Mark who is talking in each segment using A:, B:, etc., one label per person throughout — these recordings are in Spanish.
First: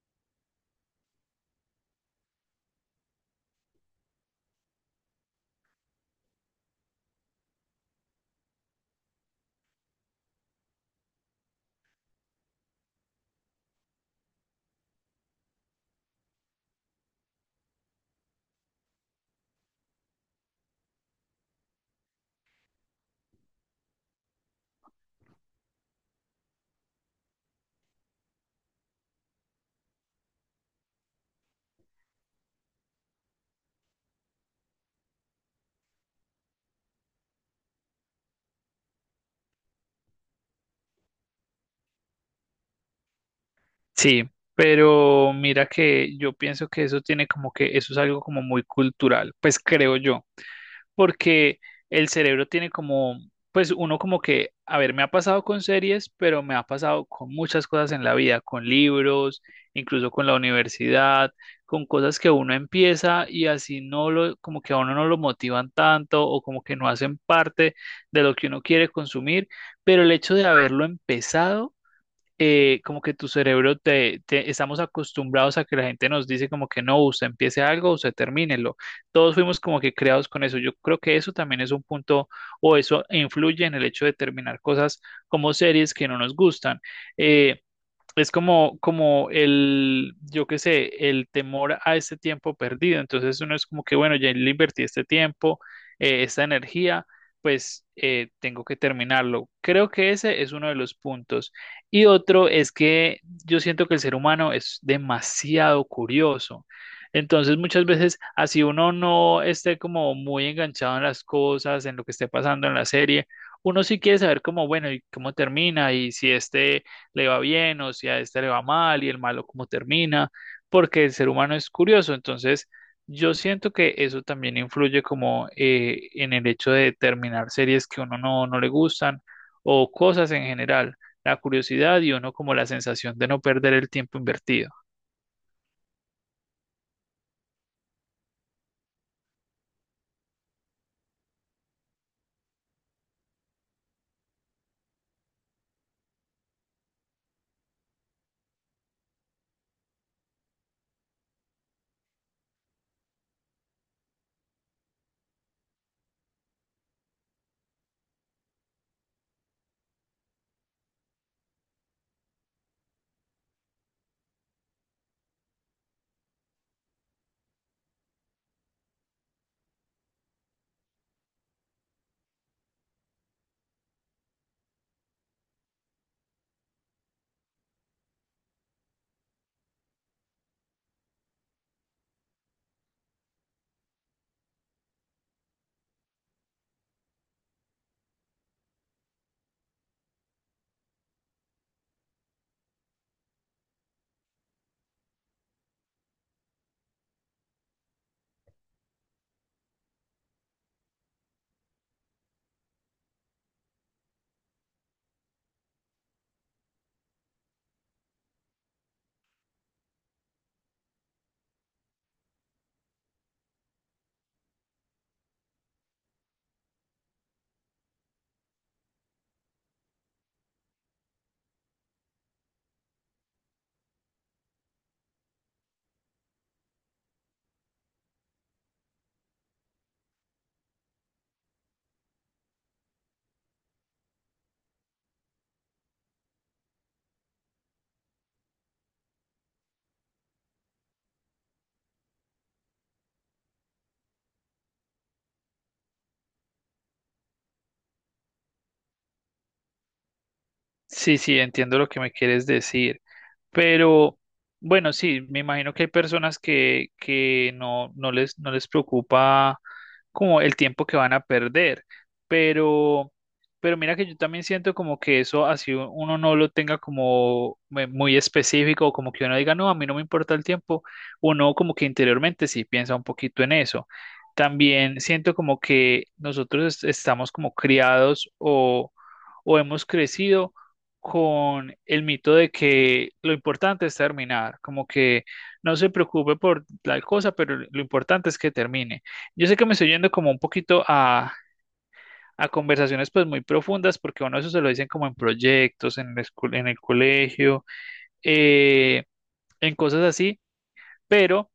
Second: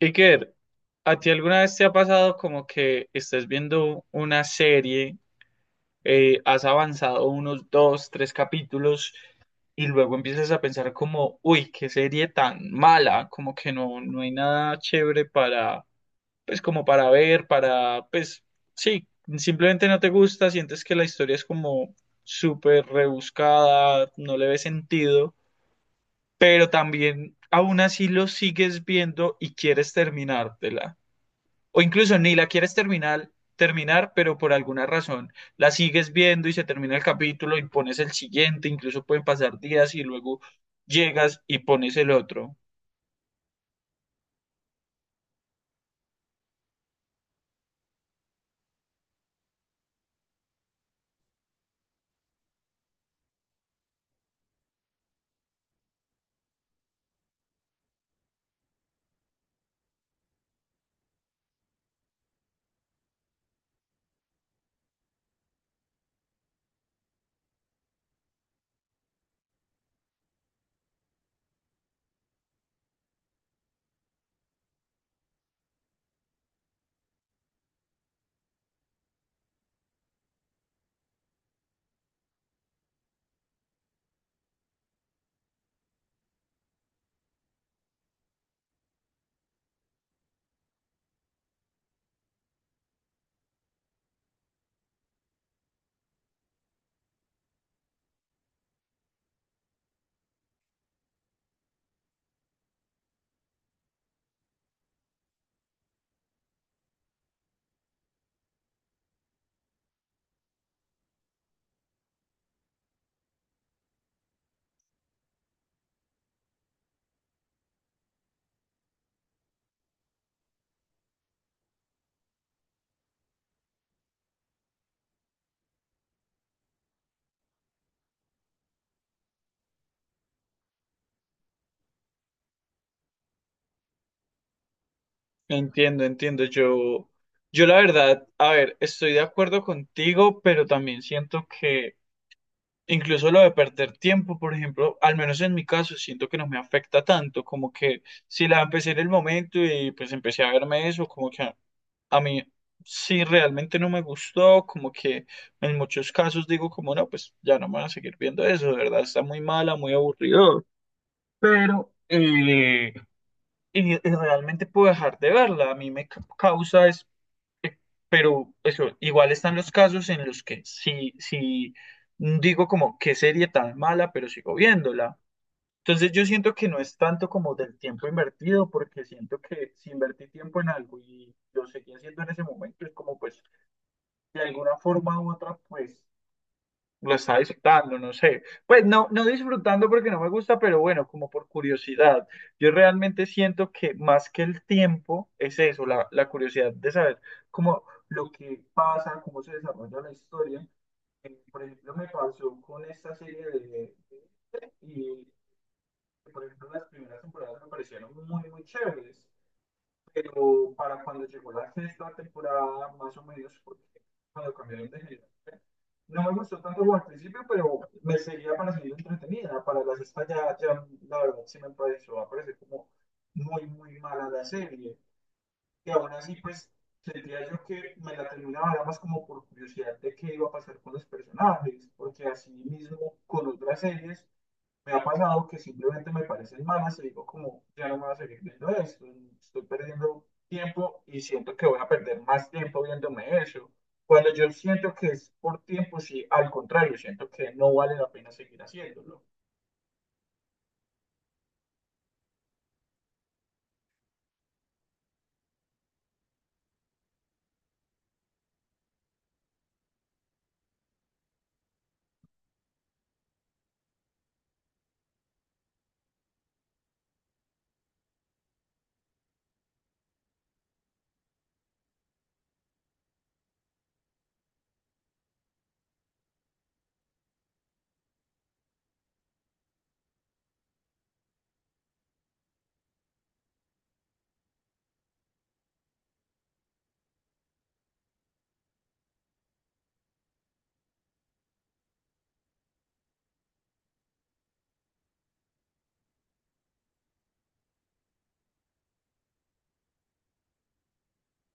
A: Iker, ¿a ti alguna vez te ha pasado como que estés viendo una serie, has avanzado unos dos, tres capítulos y luego empiezas a pensar como, uy, qué serie tan mala, como que no, no hay nada chévere para, pues como para ver, para, pues sí, simplemente no te gusta, sientes que la historia es como súper rebuscada, no le ves sentido, pero también aún así lo sigues viendo y quieres terminártela. O incluso ni la quieres terminar, pero por alguna razón la sigues viendo y se termina el capítulo y pones el siguiente, incluso pueden pasar días y luego llegas y pones el otro.
B: Sí, pero mira que yo pienso que eso tiene como que eso es algo como muy cultural, pues creo yo, porque el cerebro tiene como, pues uno como que, a ver, me ha pasado con series, pero me ha pasado con muchas cosas en la vida, con libros, incluso con la universidad, con cosas que uno empieza y así no lo, como que a uno no lo motivan tanto o como que no hacen parte de lo que uno quiere consumir, pero el hecho de haberlo empezado como que tu cerebro estamos acostumbrados a que la gente nos dice como que no, usted empiece algo, usted termínelo. Todos fuimos como que creados con eso. Yo creo que eso también es un punto o eso influye en el hecho de terminar cosas como series que no nos gustan. Eh, es como, como el, yo qué sé, el temor a este tiempo perdido. Entonces uno es como que, bueno, ya le invertí este tiempo, esta energía, pues tengo que terminarlo. Creo que ese es uno de los puntos. Y otro es que yo siento que el ser humano es demasiado curioso. Entonces muchas veces, así uno no esté como muy enganchado en las cosas, en lo que esté pasando en la serie, uno sí quiere saber cómo, bueno, y cómo termina y si este le va bien o si a este le va mal y el malo cómo termina, porque el ser humano es curioso. Entonces, yo siento que eso también influye como en el hecho de terminar series que uno no le gustan o cosas en general, la curiosidad y uno como la sensación de no perder el tiempo invertido.
A: Entiendo, entiendo. Yo la verdad, a ver, estoy de acuerdo contigo, pero también siento que incluso lo de perder tiempo, por ejemplo, al menos en mi caso, siento que no me afecta tanto, como que si la empecé en el momento y pues empecé a verme eso, como que ah, a mí sí realmente no me gustó, como que en muchos casos digo como no, pues ya no me voy a seguir viendo eso, de verdad está muy mala, muy aburrido, pero y realmente puedo dejar de verla, a mí me causa es, eh, pero eso, igual están los casos en los que sí, sí digo como qué serie tan mala, pero sigo viéndola. Entonces yo siento que no es tanto como del tiempo invertido, porque siento que si invertí tiempo en algo y lo seguí haciendo en ese momento, es como pues de alguna forma u otra, pues lo estaba disfrutando, no sé. Pues no, no disfrutando porque no me gusta, pero bueno, como por curiosidad. Yo realmente siento que más que el tiempo es eso, la curiosidad de saber cómo lo que pasa, cómo se desarrolla la historia. Por ejemplo, me pasó con esta serie de. Y, por ejemplo, las primeras temporadas me parecieron muy, muy chéveres, pero para cuando llegó la sexta temporada, más o menos, porque cuando cambiaron de género, no me gustó tanto como al principio, pero me seguía pareciendo entretenida. Para la sexta ya, ya la verdad sí me pareció, me parece como muy, muy mala la serie. Y aún así, pues, sentía yo que me la terminaba era más como por curiosidad de qué iba a pasar con los personajes, porque así mismo con otras series me ha pasado que simplemente me parecen malas y digo como, ya no me voy a seguir viendo esto, estoy perdiendo tiempo y siento que voy a perder más tiempo viéndome eso. Cuando yo siento que es por tiempo, sí, al contrario, siento que no vale la pena seguir haciéndolo.
B: Sí, sí, entiendo lo que me quieres decir, pero bueno, sí, me imagino que hay personas que no, no les preocupa como el tiempo que van a perder, pero, pero mira que yo también siento como que eso así uno no lo tenga como muy específico, o como que uno diga, no, a mí no me importa el tiempo, uno como que interiormente sí piensa un poquito en eso. También siento como que nosotros estamos como criados o hemos crecido con el mito de que lo importante es terminar, como que no se preocupe por tal cosa, pero lo importante es que termine. Yo sé que me estoy yendo como un poquito a conversaciones pues muy profundas, porque uno eso se lo dicen como en proyectos, en la en el colegio, eh, en cosas así pero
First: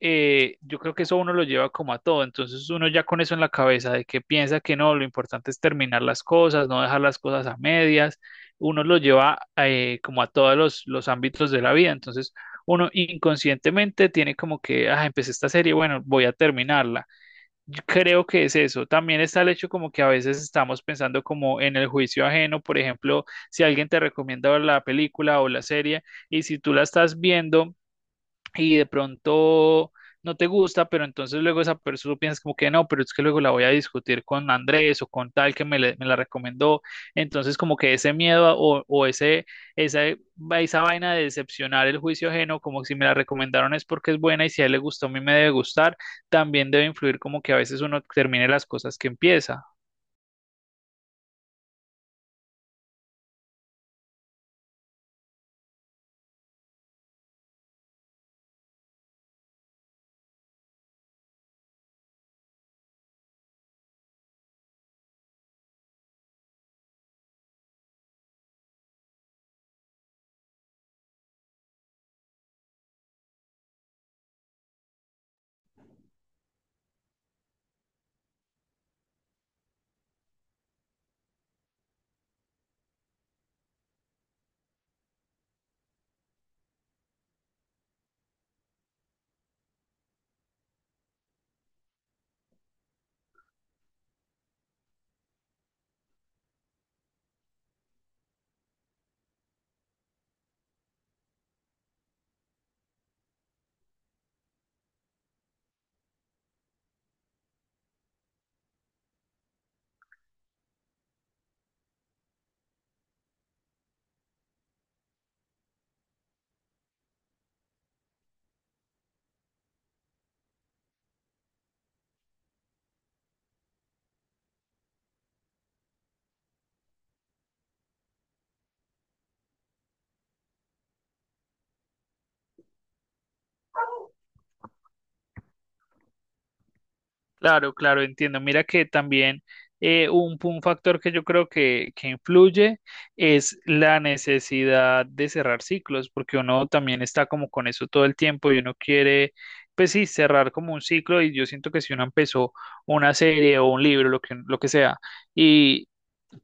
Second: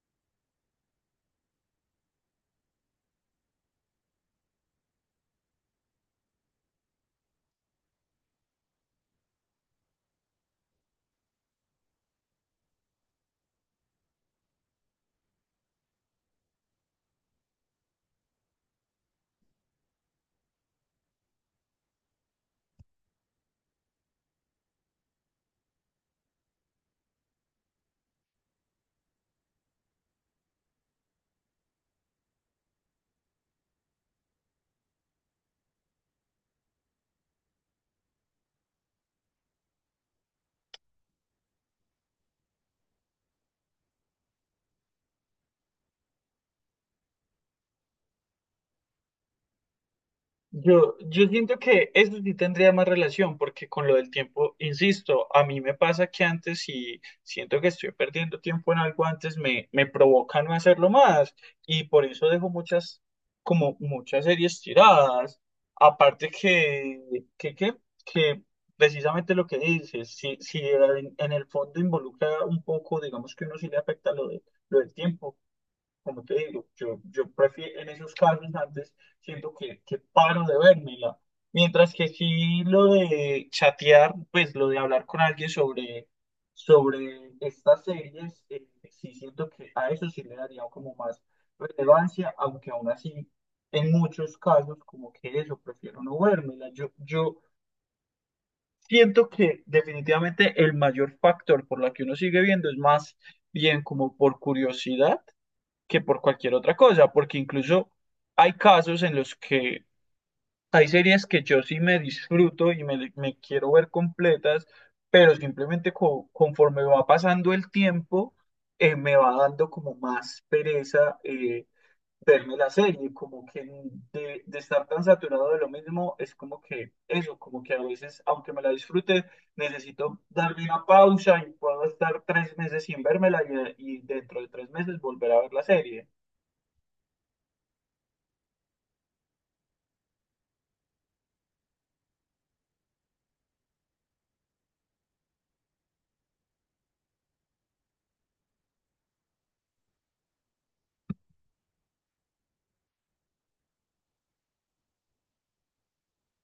B: yo creo que eso uno lo lleva como a todo, entonces uno ya con eso en la cabeza de que piensa que no, lo importante es terminar las cosas, no dejar las cosas a medias, uno lo lleva como a todos los ámbitos de la vida, entonces uno inconscientemente tiene como que, ah, empecé esta serie, bueno, voy a terminarla. Yo creo que es eso. También está el hecho como que a veces estamos pensando como en el juicio ajeno, por ejemplo, si alguien te recomienda la película o la serie y si tú la estás viendo y de pronto no te gusta, pero entonces luego esa persona piensas como que no, pero es que luego la voy a discutir con Andrés o con tal que me la recomendó. Entonces como que ese miedo o ese, esa, esa vaina de decepcionar el juicio ajeno, como si me la recomendaron es porque es buena y si a él le gustó, a mí me debe gustar, también debe influir como que a veces uno termine las cosas que empieza.
A: Yo siento que eso sí tendría más relación, porque con lo del tiempo, insisto, a mí me pasa que antes si siento que estoy perdiendo tiempo en algo antes, me provoca no hacerlo más, y por eso dejo muchas, como muchas series tiradas. Aparte que, que, que precisamente lo que dices, si en, el fondo involucra un poco, digamos que uno sí le afecta lo del tiempo como te digo, yo prefiero en esos casos antes siento que paro de vérmela. Mientras que sí lo de chatear, pues lo de hablar con alguien sobre estas series, sí siento que a eso sí le daría como más relevancia, aunque aún así en muchos casos como que eso, prefiero no vérmela. Yo siento que definitivamente el mayor factor por la que uno sigue viendo es más bien como por curiosidad que por cualquier otra cosa, porque incluso hay casos en los que hay series que yo sí me disfruto y me quiero ver completas, pero simplemente conforme va pasando el tiempo, me va dando como más pereza verme la serie, como que de estar tan saturado de lo mismo, es como que eso, como que a veces, aunque me la disfrute, necesito darle una pausa y puedo estar 3 meses sin vérmela y dentro de 3 meses volver a ver la serie.
B: Claro, claro, entiendo. Mira que también un factor que yo creo que influye es la necesidad de cerrar ciclos, porque uno también está como con eso todo el tiempo y uno quiere, pues sí, cerrar como un ciclo y yo siento que si uno empezó una serie o un libro, lo que sea,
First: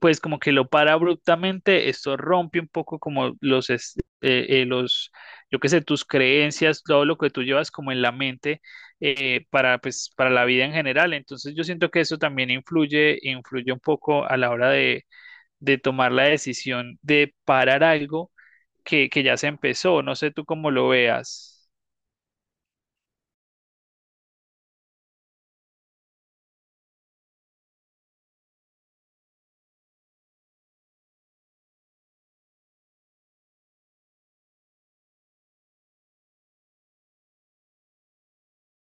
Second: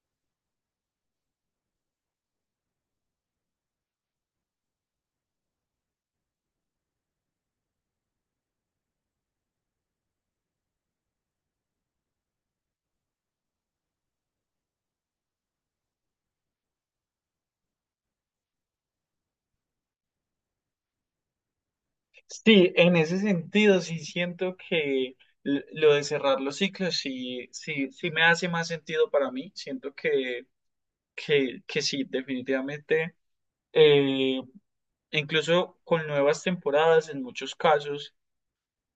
B: pues como que lo para abruptamente, esto rompe un poco como los, los, yo qué sé, tus creencias, todo lo que tú llevas como en la mente para, pues, para la vida en general. Entonces yo siento que eso también influye un poco a la hora de tomar la decisión de parar algo que ya se empezó. No sé tú cómo lo veas.
A: Sí, en ese sentido, sí siento que lo de cerrar los ciclos sí, sí, sí me hace más sentido para mí. Siento que sí, definitivamente, eh, incluso con nuevas temporadas en muchos casos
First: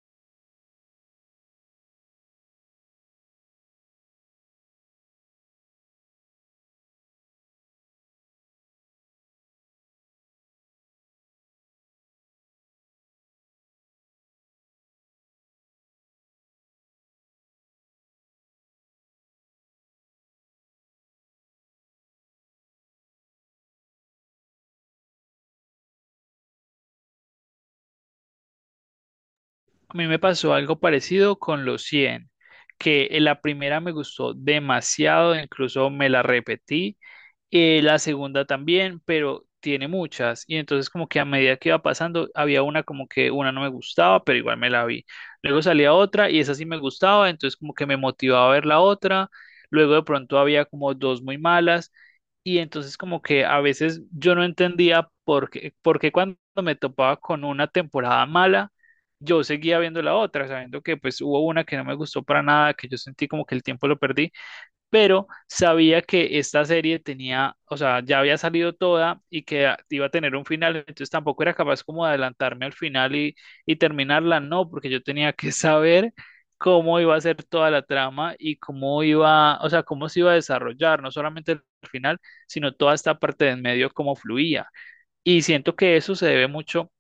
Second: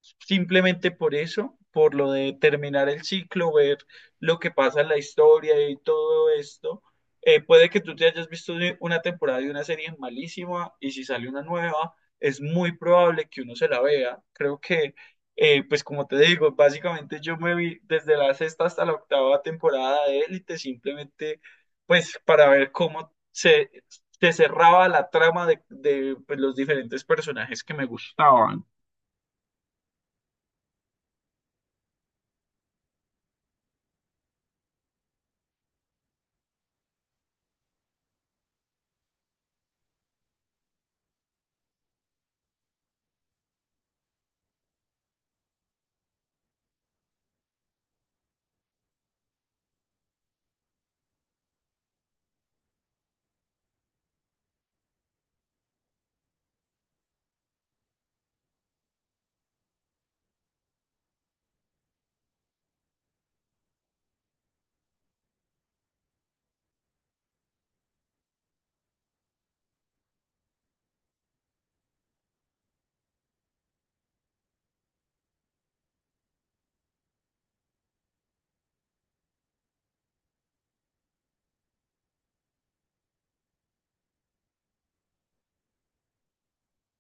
A: simplemente por eso, por lo de terminar el ciclo, ver lo que pasa en la historia y todo esto. Puede que tú te hayas visto una temporada de una serie malísima y si sale una nueva, es muy probable que uno se la vea. Creo que, pues como te digo, básicamente yo me vi desde la sexta hasta la octava temporada de Élite, simplemente pues para ver cómo se cerraba la trama de, pues, los diferentes personajes que me gustaban.
B: A mí me pasó algo parecido con los 100 que en la primera me gustó demasiado, incluso me la repetí la segunda también, pero tiene muchas. Y entonces como que a medida que iba pasando, había una como que una no me gustaba, pero igual me la vi. Luego salía otra y esa sí me gustaba, entonces como que me motivaba a ver la otra. Luego de pronto había como dos muy malas y entonces como que a veces yo no entendía por qué cuando me topaba con una temporada mala, yo seguía viendo la otra, sabiendo que pues hubo una que no me gustó para nada, que yo sentí como que el tiempo lo perdí pero sabía que esta serie tenía, o sea, ya había salido toda y que iba a tener un final, entonces tampoco era capaz como de adelantarme al final y terminarla, no, porque yo tenía que saber cómo iba a ser toda la trama y cómo iba, o sea, cómo se iba a desarrollar, no solamente el final, sino toda esta parte de en medio, cómo fluía. Y siento que eso se debe mucho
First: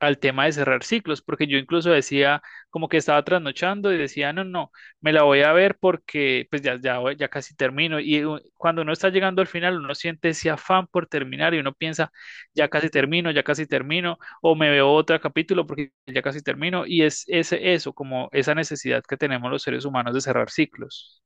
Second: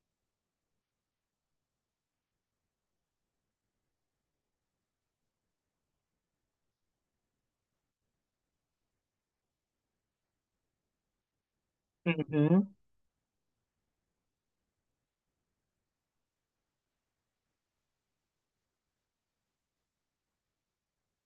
B: al tema de cerrar ciclos, porque yo incluso decía como que estaba trasnochando y decía, no, no, me la voy a ver porque pues ya, ya casi termino. Y cuando uno está llegando al final, uno siente ese afán por terminar y uno piensa,
A: Ujú.
B: ya casi termino, o me veo otro capítulo porque ya casi termino. Y es eso, como esa necesidad que tenemos los seres humanos de cerrar ciclos.